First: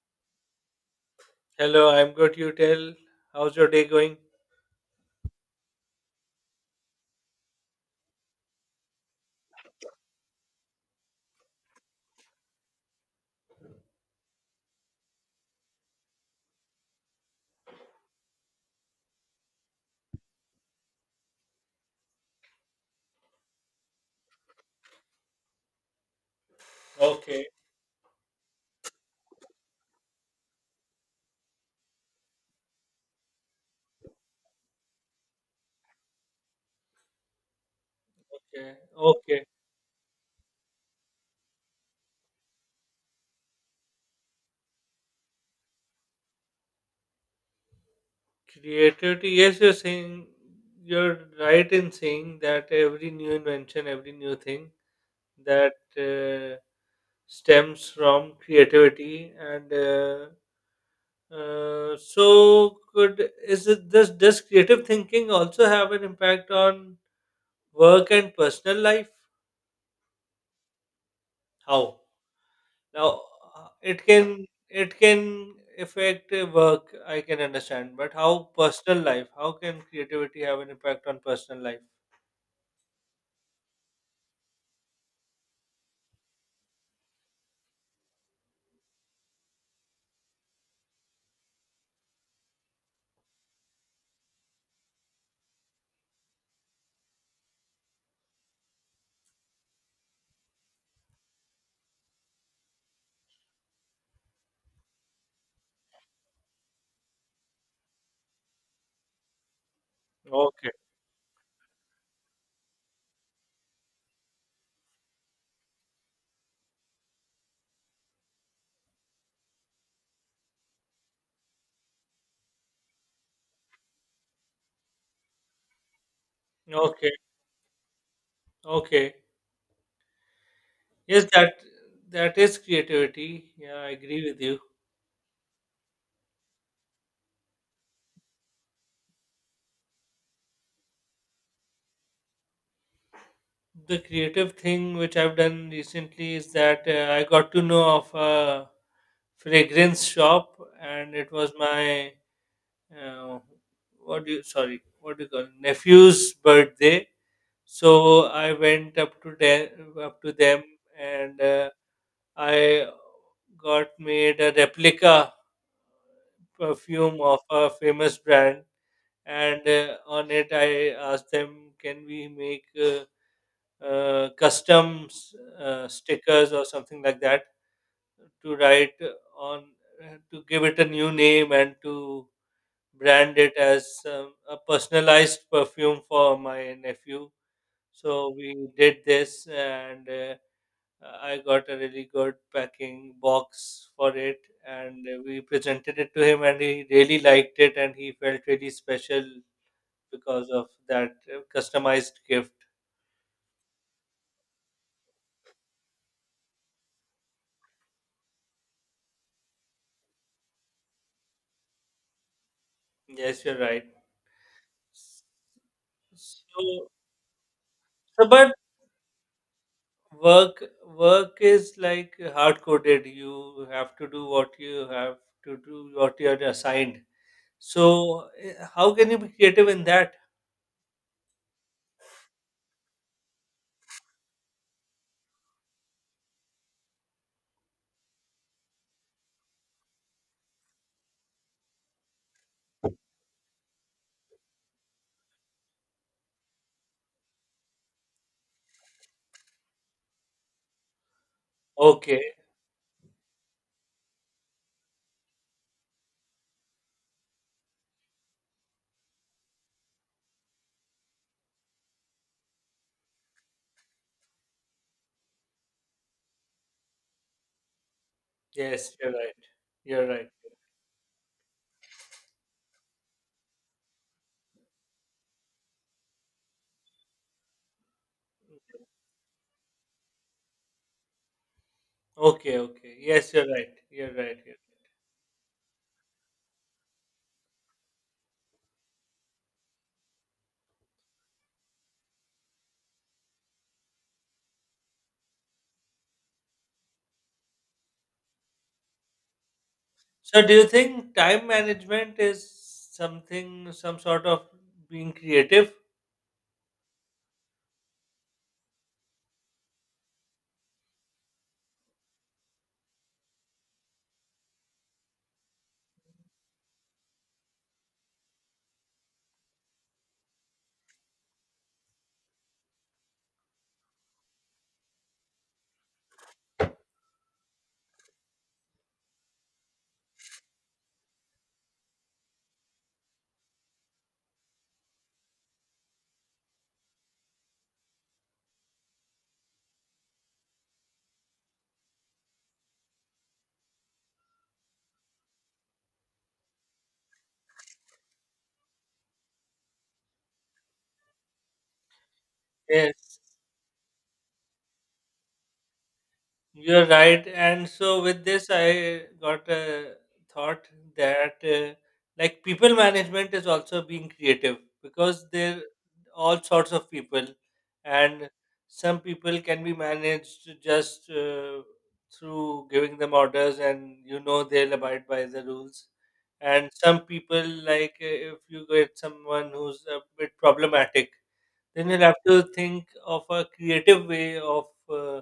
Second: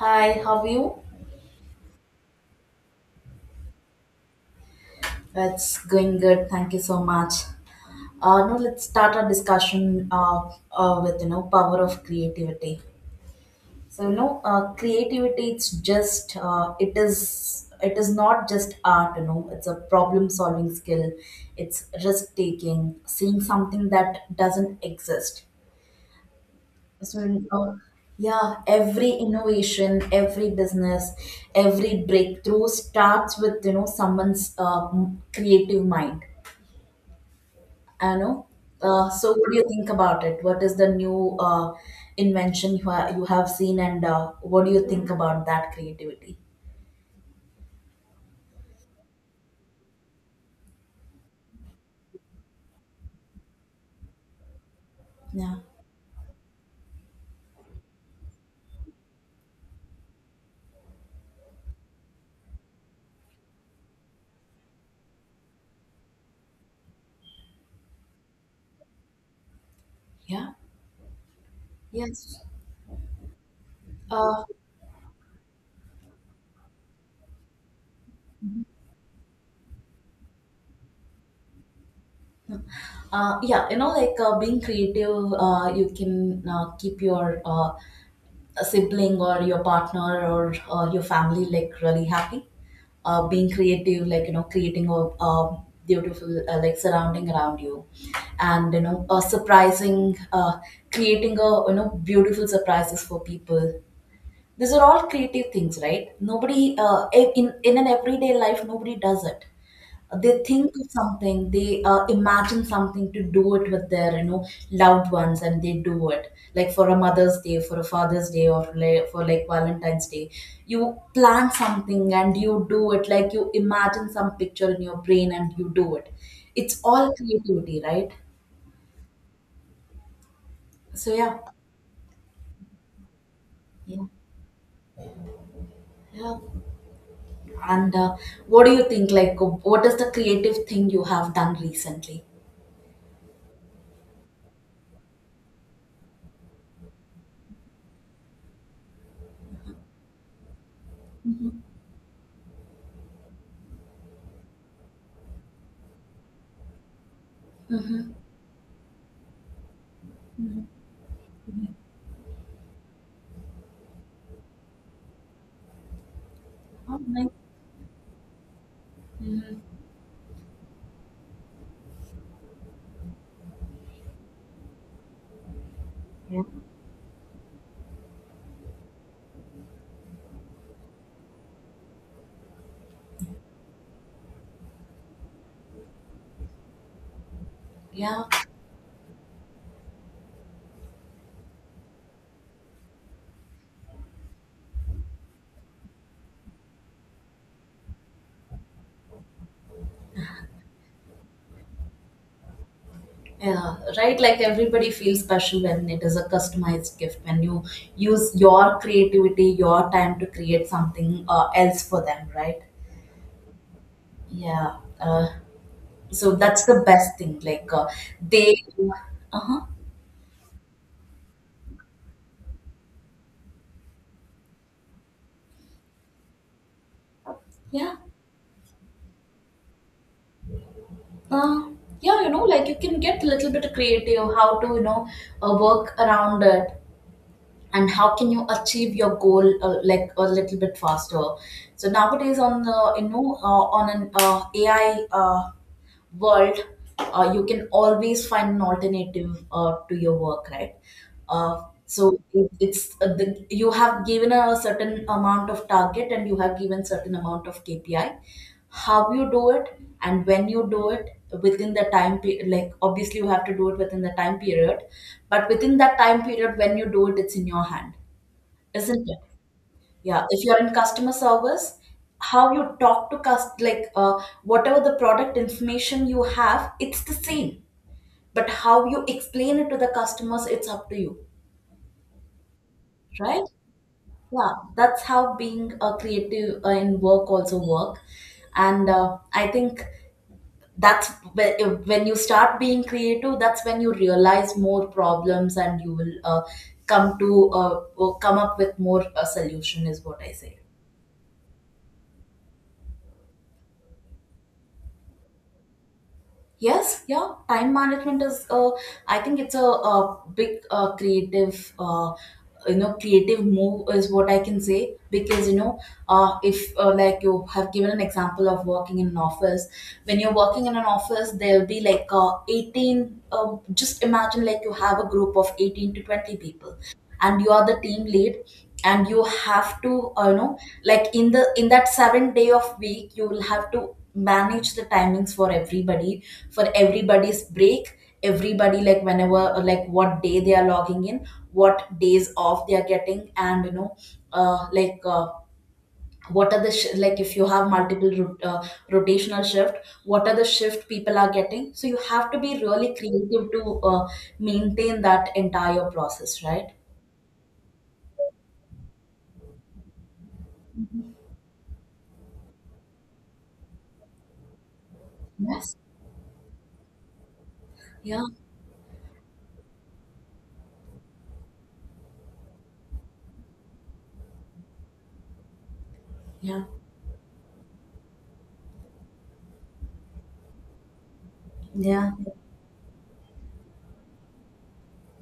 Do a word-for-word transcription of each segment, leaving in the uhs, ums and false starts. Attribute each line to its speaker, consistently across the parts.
Speaker 1: Hi, how are you?
Speaker 2: Hello, I'm good. You tell. How's your day going?
Speaker 1: It's going good. Thank you so much. Uh, now let's start our discussion uh, uh, with you know power of creativity. So you know, uh, creativity it's just uh, it is it is not just art. You know, it's a problem solving skill. It's risk taking, seeing something that doesn't exist. So,
Speaker 2: Okay,
Speaker 1: you know, yeah, every innovation, every business, every breakthrough starts with you know someone's um, creative mind. I know.
Speaker 2: okay,
Speaker 1: Uh, so,
Speaker 2: okay.
Speaker 1: what do you think about it? What is the new uh, invention you ha- you have seen, and uh, what do you think about that creativity?
Speaker 2: Creativity. Yes, you're saying you're right in saying that every new invention, every new thing
Speaker 1: Yeah.
Speaker 2: that uh, stems from creativity, and uh, uh, so could is it this does creative thinking also have an impact on work and personal life?
Speaker 1: Yeah.
Speaker 2: How?
Speaker 1: Yes.
Speaker 2: Now, uh, it
Speaker 1: Uh,
Speaker 2: can it can affect uh, work. I can understand, but how personal life? How can creativity have an impact on personal life?
Speaker 1: uh, yeah, you know, like uh, being creative, uh, you can uh, keep your uh, a sibling or your partner or uh, your family like really happy, uh, being creative, like you know creating a, a beautiful, uh, like, surrounding around you, and you know uh, surprising, uh, creating a you know beautiful surprises for people. These are all creative things, right? Nobody uh, e- in in an everyday life nobody does it. They think
Speaker 2: Okay,
Speaker 1: of something, they uh, imagine something to do it with their you know loved ones, and they do it like for a Mother's Day, for a Father's Day, or like, for like Valentine's Day. You plan something and you do it, like you imagine some picture in your brain and you do it. It's
Speaker 2: okay,
Speaker 1: all creativity, right?
Speaker 2: okay.
Speaker 1: So
Speaker 2: Yes,
Speaker 1: yeah,
Speaker 2: that that is creativity. Yeah, I
Speaker 1: yeah,
Speaker 2: agree with you.
Speaker 1: yeah. And uh, what do you think, like what is the creative thing you have done recently?
Speaker 2: The creative thing which I've done recently is that uh, I got to know of a fragrance shop, and it was
Speaker 1: Mm-hmm.
Speaker 2: my uh, what do you sorry what do you call it? Nephew's birthday.
Speaker 1: Mm-hmm.
Speaker 2: So I went up to them, up to
Speaker 1: Mm-hmm.
Speaker 2: them, and uh, I got made a replica
Speaker 1: Oh,
Speaker 2: perfume
Speaker 1: nice.
Speaker 2: of a famous brand,
Speaker 1: Mhm.
Speaker 2: and uh, on it I asked them, "Can we make uh, uh, custom s- uh,
Speaker 1: Yeah.
Speaker 2: stickers or something like that to write on, uh, to give it a new name and to brand it as um, a personalized perfume for my nephew?"
Speaker 1: Yeah.
Speaker 2: So we did this, and uh, I got a really good packing box for it, and uh, we presented it to him, and he really liked it, and he felt really special because of that uh, customized gift.
Speaker 1: Yeah, right. Like everybody feels special when it is a customized gift, when you use your creativity, your time to create something uh, else for them, right?
Speaker 2: Yes, you're right.
Speaker 1: Yeah. Uh, so that's the
Speaker 2: So,
Speaker 1: best thing. Like uh,
Speaker 2: so but
Speaker 1: they, uh huh,
Speaker 2: work work is like hard coded. You have to do what you have to do, what you are assigned.
Speaker 1: yeah,
Speaker 2: So, uh, how can you be creative in that?
Speaker 1: uh, yeah. You know, like you can get a little bit creative. How to you know uh, work around it, and how can you achieve your goal uh, like a little bit faster. So nowadays, on the you know uh, on an uh, A I Uh, world, uh, you can always find an alternative uh, to your work, right? Uh, so
Speaker 2: Okay.
Speaker 1: it, it's uh, the, you have given a certain amount of target, and you have given certain amount of K P I. How you do it and when you do it within the time period, like obviously you have to do it within the time period, but within that time period when you do it, it's in your hand,
Speaker 2: Yes,
Speaker 1: isn't
Speaker 2: you're
Speaker 1: it?
Speaker 2: right. You're
Speaker 1: Yeah,
Speaker 2: right.
Speaker 1: if you're in customer service, how you talk to cust like, uh, whatever the product information you have, it's the same. But how you explain it to the customers, it's up to you,
Speaker 2: Okay, okay. Yes,
Speaker 1: right?
Speaker 2: you're right. You're right.
Speaker 1: Yeah,
Speaker 2: You're right.
Speaker 1: that's how being a creative uh, in work also work. And uh, I think that's whe- if- when you start being creative, that's when you realize more problems and you will uh, come to uh, come up with more uh, solution is what I
Speaker 2: So, do
Speaker 1: say.
Speaker 2: you think time management is something, some sort of being creative?
Speaker 1: Yes, yeah. Time management is, uh, I think it's a, a big uh, creative, uh, you know, creative move is what I can say, because you know, uh, if uh, like you have given an example of working in an office, when you're working in an office, there'll be like uh, eighteen. Uh, just imagine like you have a group of eighteen to twenty people, and you are the team lead, and you have to, uh, you know, like in the in that seven day of week, you will have to manage the timings for everybody, for everybody's break, everybody, like whenever, like what day they are logging in, what days off they are getting, and you know uh, like uh, what are the sh- like if you have multiple ro- uh, rotational shift, what are the shift people are getting, so you have to be really
Speaker 2: Yes.
Speaker 1: creative to uh, maintain that entire process, right?
Speaker 2: You're right. And so with this, I got a thought that uh, like people management is also being creative because there
Speaker 1: Yes,
Speaker 2: all sorts of people,
Speaker 1: yeah,
Speaker 2: and some people can be managed just uh, through giving them orders, and you know they'll abide by the rules.
Speaker 1: yeah,
Speaker 2: And some people, like uh, if you get someone who's a bit problematic, then you'll
Speaker 1: yeah,
Speaker 2: have to think of a creative way of uh,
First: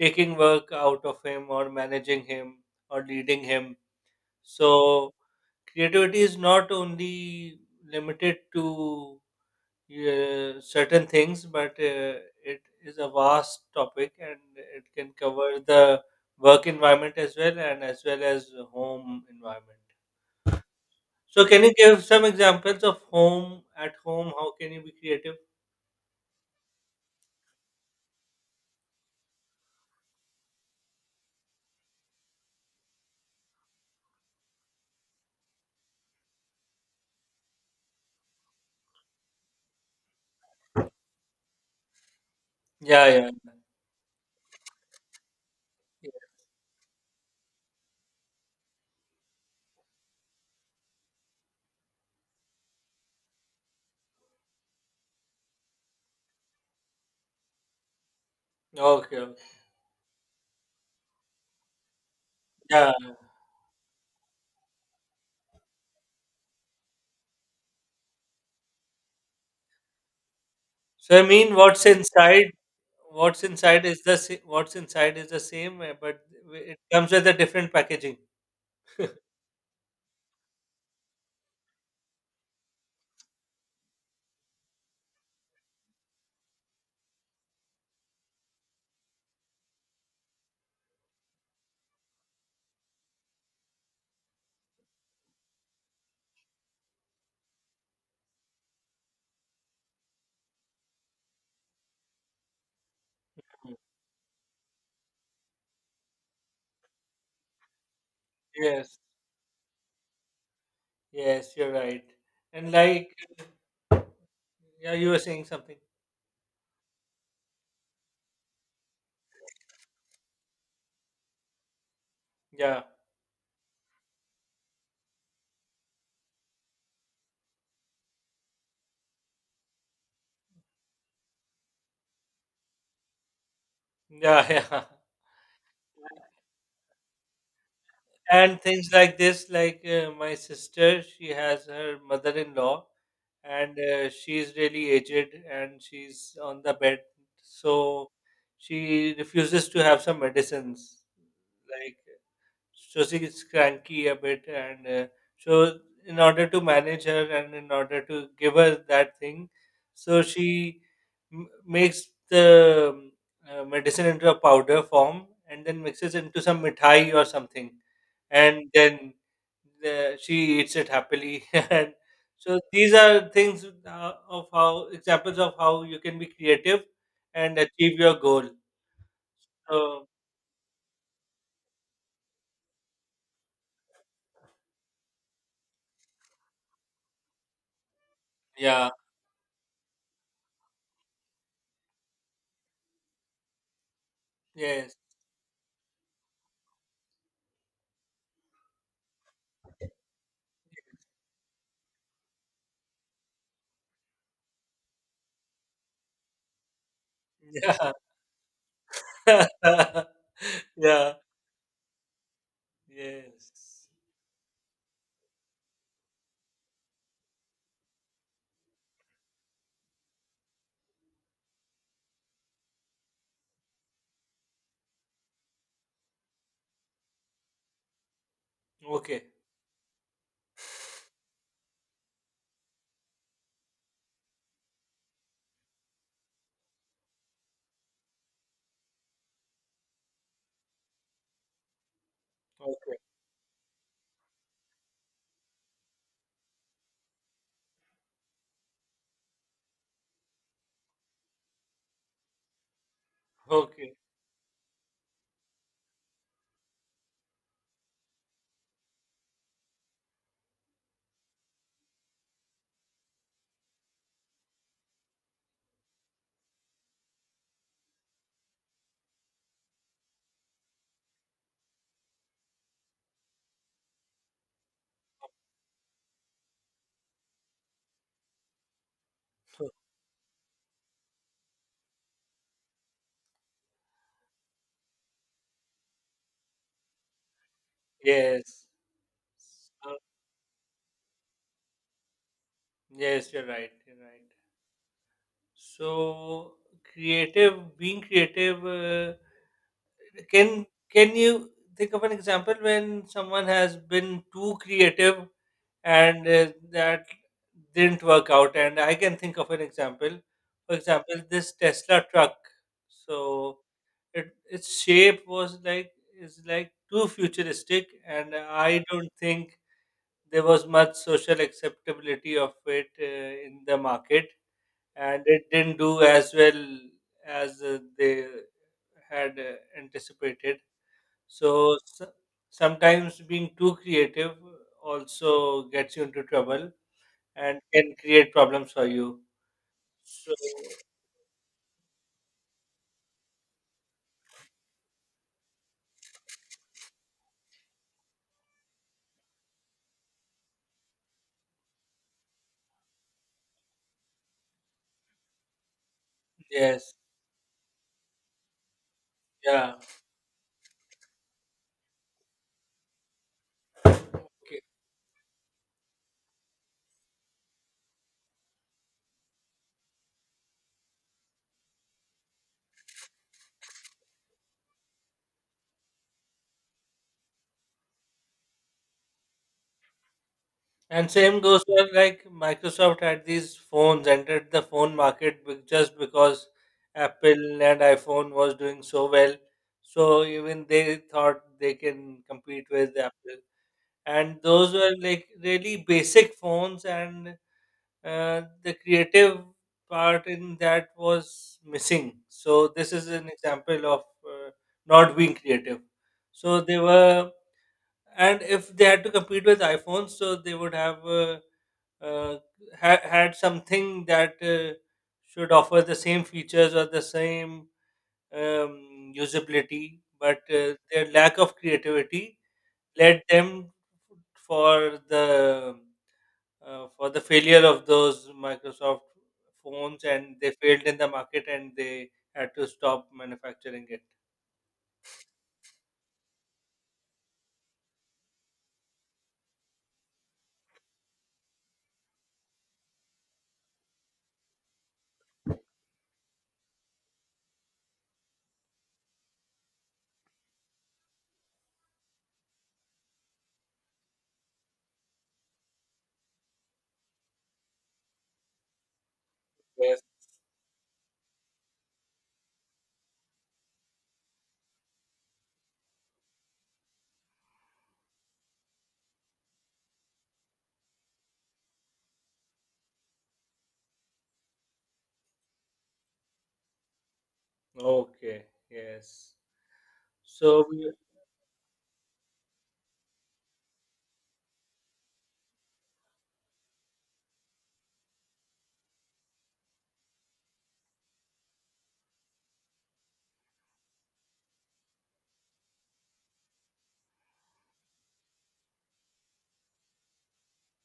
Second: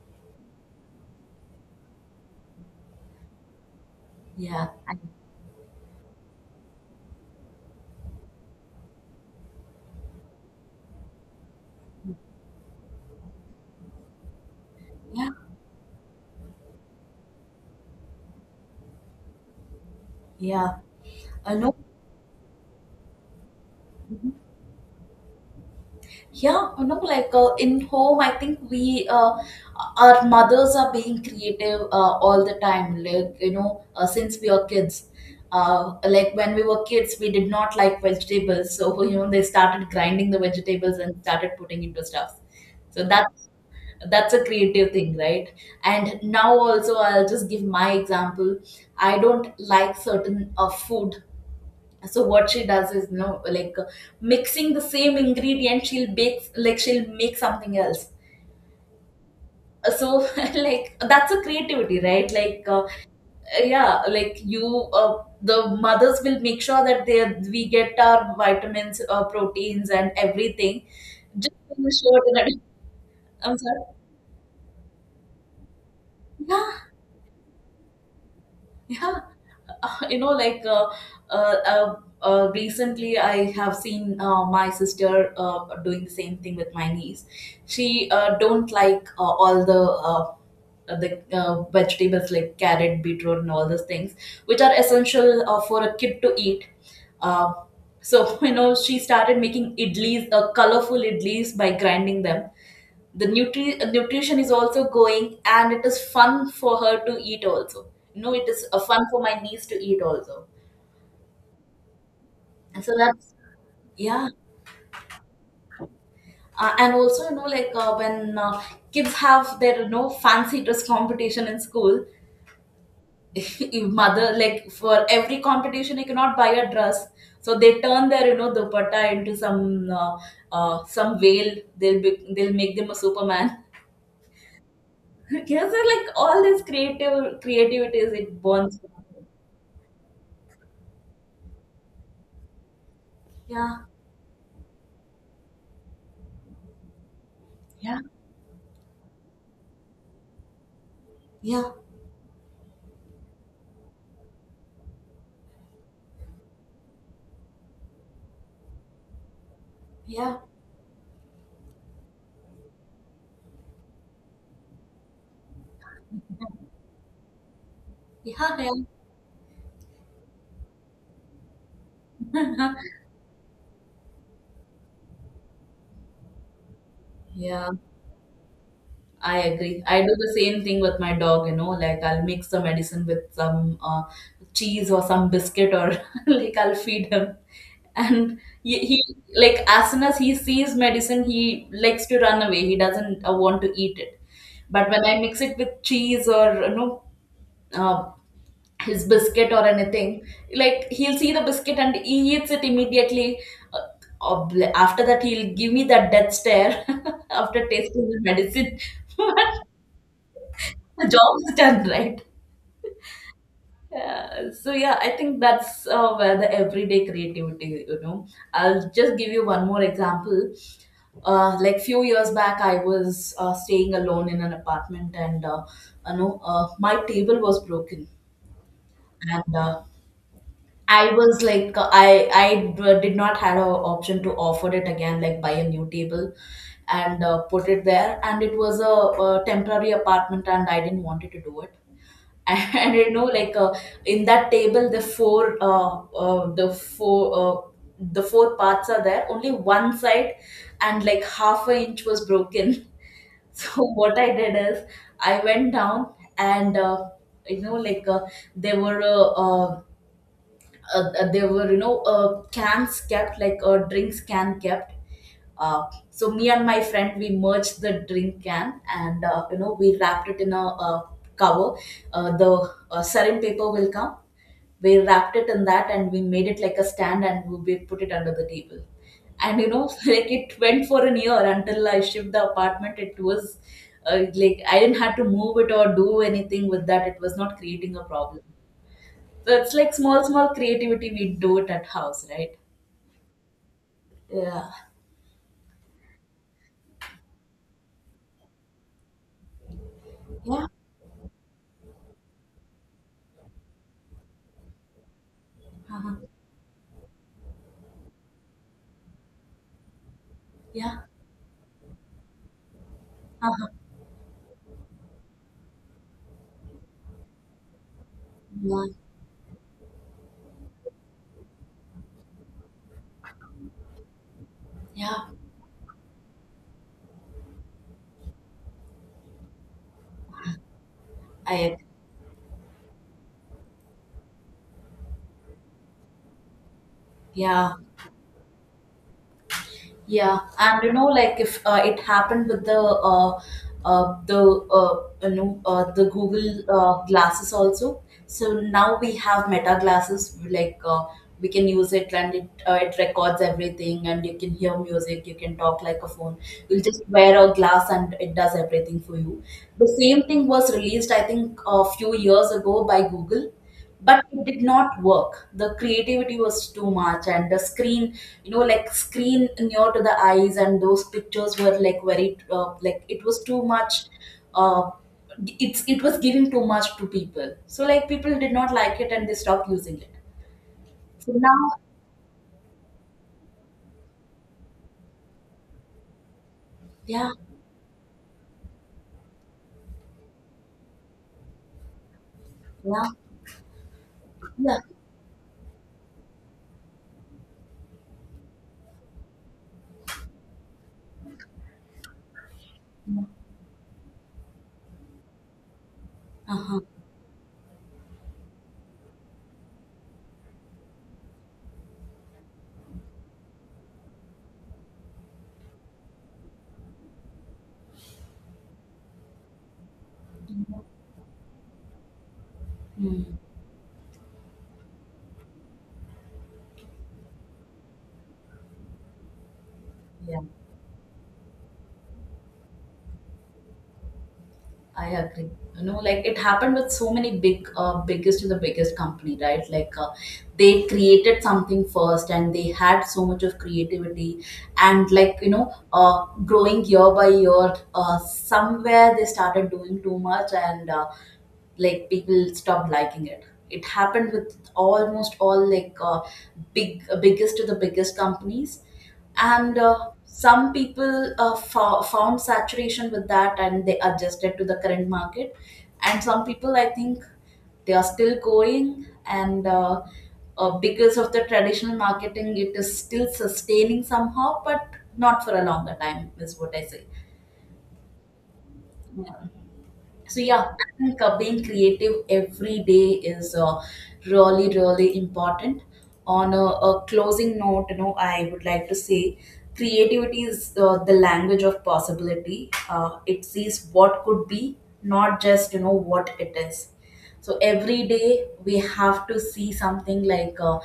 Speaker 2: taking work out of him or managing him or leading him.
Speaker 1: yeah, I-
Speaker 2: So creativity is not only limited to uh, certain things, but uh, it is a vast topic and it can
Speaker 1: yeah,
Speaker 2: cover the work environment as well and as well as home environment.
Speaker 1: yeah,
Speaker 2: So
Speaker 1: I
Speaker 2: can
Speaker 1: know.
Speaker 2: you give some examples of home, at home,
Speaker 1: Mm-hmm.
Speaker 2: how can you be creative?
Speaker 1: Yeah, you know, like uh, in home, I think we, uh, our mothers are being creative uh, all the time, like, you know, uh, since we are kids. Uh, like when we were kids, we did not like vegetables. So, you know, they started grinding the vegetables and started putting into stuff. So
Speaker 2: Yeah, yeah,
Speaker 1: that's, that's a creative thing, right?
Speaker 2: yeah.
Speaker 1: And now also, I'll just give my example. I don't like certain uh, food, so what she does is, you know like uh, mixing the same ingredient, she'll bake, like she'll make something else.
Speaker 2: Okay, okay.
Speaker 1: Uh, so, like, that's a creativity, right? Like uh,
Speaker 2: Yeah.
Speaker 1: yeah, like you, uh, the mothers will make sure that they we get our vitamins, uh, proteins, and everything,
Speaker 2: So I mean,
Speaker 1: just
Speaker 2: what's
Speaker 1: to show it
Speaker 2: inside?
Speaker 1: in— a-
Speaker 2: What's
Speaker 1: i'm sorry
Speaker 2: inside is the sa- what's inside is the same, uh, but w- it
Speaker 1: Yeah,
Speaker 2: comes with a different packaging.
Speaker 1: yeah, you know like uh, uh, uh, uh, recently I have seen uh, my sister uh, doing the same thing with my niece. She uh, don't like uh, all the uh, the uh, vegetables like carrot, beetroot, and all those things which are essential uh, for a kid to eat. uh, so, you know she started making idlis, uh, colorful idlis, by grinding them. the
Speaker 2: Mm.
Speaker 1: nutri- uh, nutrition is also going, and it is fun for her to eat also, you know it is uh,
Speaker 2: Yes.
Speaker 1: fun for my niece to eat also.
Speaker 2: Yes, you're right. And
Speaker 1: And so
Speaker 2: like,
Speaker 1: that's, yeah,
Speaker 2: yeah, you were saying something.
Speaker 1: uh, and also, you know like uh, when uh, kids have their you know fancy dress competition in school.
Speaker 2: Yeah.
Speaker 1: If mother, like, for every competition you cannot buy a dress, so they turn their you know dupatta into some uh, uh, some veil, they'll be, they'll make them a Superman.
Speaker 2: Yeah. Yeah.
Speaker 1: Yes, so like all this creative creativities, it
Speaker 2: And
Speaker 1: bonds.
Speaker 2: things like this, like uh, my sister, she has her mother-in-law, and
Speaker 1: Yeah,
Speaker 2: uh, she's really aged, and she's on the bed,
Speaker 1: yeah,
Speaker 2: so she refuses to have some medicines,
Speaker 1: yeah,
Speaker 2: like. So she's cranky a bit and uh, so in order to manage her and in order to give her that thing, so
Speaker 1: yeah,
Speaker 2: she m- makes the um, uh, medicine into a powder form and then mixes into some mithai or something,
Speaker 1: yeah, yeah.
Speaker 2: and then the, she eats it happily and so these are things uh, of how, examples of how you can be creative and
Speaker 1: Yeah,
Speaker 2: achieve your goal.
Speaker 1: I agree. I
Speaker 2: So
Speaker 1: do the same thing with my dog, you know, like I'll mix the medicine with some uh, cheese or some biscuit, or like I'll feed him. And he,
Speaker 2: yeah.
Speaker 1: he, like, as soon as he sees medicine, he likes to run away. He doesn't uh, want to eat it. But
Speaker 2: Yes.
Speaker 1: when I mix it with cheese or, you know, uh, his biscuit or anything, like he'll see the biscuit and he eats it immediately. Uh, ob- After that, he'll give me that death stare after
Speaker 2: yeah.
Speaker 1: tasting the medicine. The
Speaker 2: Yeah.
Speaker 1: job is done, right?
Speaker 2: Yes.
Speaker 1: Yeah. So yeah, I think that's uh, where the everyday creativity you know I'll just give you one more example. Uh, like few years back I was uh, staying alone in an apartment, and uh, you know uh, my table was broken.
Speaker 2: Okay.
Speaker 1: And uh, I was like, uh, I I uh, did not have an option to offer it again, like buy a new table and uh, put it there, and it was a, a temporary apartment and I didn't wanted to do it. And
Speaker 2: Okay.
Speaker 1: you know like uh, in that table, the four uh, uh, the four uh, the four parts are there, only one side, and like half a inch was broken. So
Speaker 2: Okay.
Speaker 1: what I did is, I went down, and uh, you know like uh, there were uh, uh, uh, there were, you know uh, cans kept, like uh, drinks can kept, uh, so me and my friend, we merged the drink can, and uh, you know we wrapped it in a, uh cover. Uh, the uh, sarin paper will come. We wrapped it in that, and we made it like a stand, and we we put it under the table. And you know, like, it went for an year until I shipped the apartment. It was uh, like, I didn't have to move it or do anything with that. It was not creating a problem.
Speaker 2: Yes.
Speaker 1: So it's like
Speaker 2: Uh,
Speaker 1: small small creativity we do it at house, right?
Speaker 2: yes, you're right. You're right.
Speaker 1: Yeah.
Speaker 2: So creative, being creative, uh, can
Speaker 1: Yeah.
Speaker 2: can you think of an example when someone has been too creative
Speaker 1: Uh-huh.
Speaker 2: and uh, that didn't work out. And I can think of an example. For
Speaker 1: Yeah.
Speaker 2: example, this Tesla truck. So it, its shape was like is like too futuristic, and
Speaker 1: Yeah,
Speaker 2: I don't think there was much social acceptability of it uh, in the market, and
Speaker 1: yeah,
Speaker 2: it didn't do as well as uh, they had uh, anticipated.
Speaker 1: I
Speaker 2: So s- sometimes being too creative also gets you into trouble and
Speaker 1: yeah,
Speaker 2: can create problems for you. So
Speaker 1: yeah, and you know, like if uh, it happened with the uh, uh, the uh, you know uh, the Google uh, glasses also. So now we have Meta glasses. Like uh, we can use it, and it uh, it records everything, and you can hear music. You can talk like a phone. You'll
Speaker 2: yes,
Speaker 1: just wear a glass, and it does everything for you.
Speaker 2: yeah.
Speaker 1: The same thing was released, I think, a few years ago by Google, but it did
Speaker 2: Okay.
Speaker 1: not work. The creativity was too much, and the screen, you know like, screen near to the eyes, and those pictures were like very, uh, like, it was too much uh, it's it was giving too much to people, so like people did not like it and they stopped using it.
Speaker 2: And
Speaker 1: So
Speaker 2: same goes
Speaker 1: now,
Speaker 2: for like Microsoft had these phones, entered the phone market be- just because
Speaker 1: yeah,
Speaker 2: Apple and iPhone was doing so well. So even they thought they can compete with
Speaker 1: yeah,
Speaker 2: Apple. And those
Speaker 1: yeah.
Speaker 2: were like really basic phones and uh, the creative part in that was missing. So this is an example of uh, not being creative. So they
Speaker 1: Uh-huh.
Speaker 2: were, and if they had to compete with iPhones, so they would have uh, uh, ha- had something that uh, should offer the same features or the same um, usability, but uh, their lack of creativity led
Speaker 1: Hmm.
Speaker 2: them for the uh, for the failure of those Microsoft phones, and
Speaker 1: Yeah.
Speaker 2: they failed in the market, and they had to stop manufacturing it.
Speaker 1: I agree. You know, like it happened with so many big, uh, biggest to the biggest company, right? Like uh, they created something first, and they had so much of creativity, and like, you know, uh, growing year by year. Uh, somewhere they started doing too much, and uh, like people stopped liking it it happened with almost all, like uh, big, uh, biggest to the biggest companies, and
Speaker 2: Yes.
Speaker 1: uh, some people uh, fo- found saturation with that and they adjusted to the current market, and some people, I think, they are still going, and uh, uh, because of the traditional marketing it is still sustaining somehow, but not for a longer time is what I say.
Speaker 2: Okay. Yes.
Speaker 1: So yeah,
Speaker 2: So we-
Speaker 1: I think uh, being creative every day is uh, really, really important. On a, a closing note, you know, I would like to say creativity is uh, the language of possibility. Uh, it sees what could be, not just you know what it is. So every day we have to see something like, uh,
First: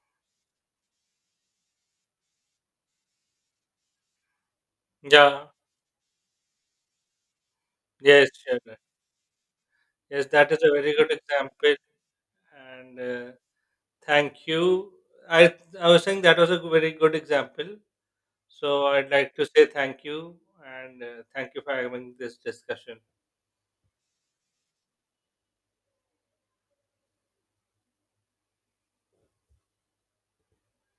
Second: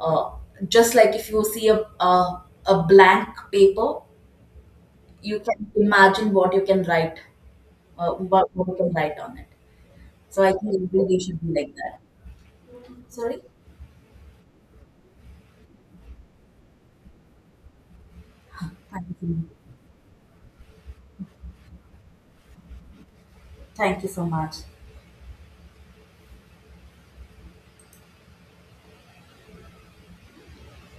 Speaker 1: uh, just like if you see a, a a blank paper, you
Speaker 2: yeah.
Speaker 1: can imagine what you can write, uh,
Speaker 2: Yes.
Speaker 1: what what you
Speaker 2: Sure.
Speaker 1: can write on it,
Speaker 2: Yes,
Speaker 1: so
Speaker 2: that
Speaker 1: I
Speaker 2: is
Speaker 1: think
Speaker 2: a very
Speaker 1: every
Speaker 2: good
Speaker 1: day should be
Speaker 2: example,
Speaker 1: like that.
Speaker 2: and uh,
Speaker 1: Sorry?
Speaker 2: thank you. I I was saying that was a very good example. So I'd
Speaker 1: Thank
Speaker 2: like
Speaker 1: you.
Speaker 2: to say thank you, and uh, thank you for having this discussion.
Speaker 1: Thank you so much.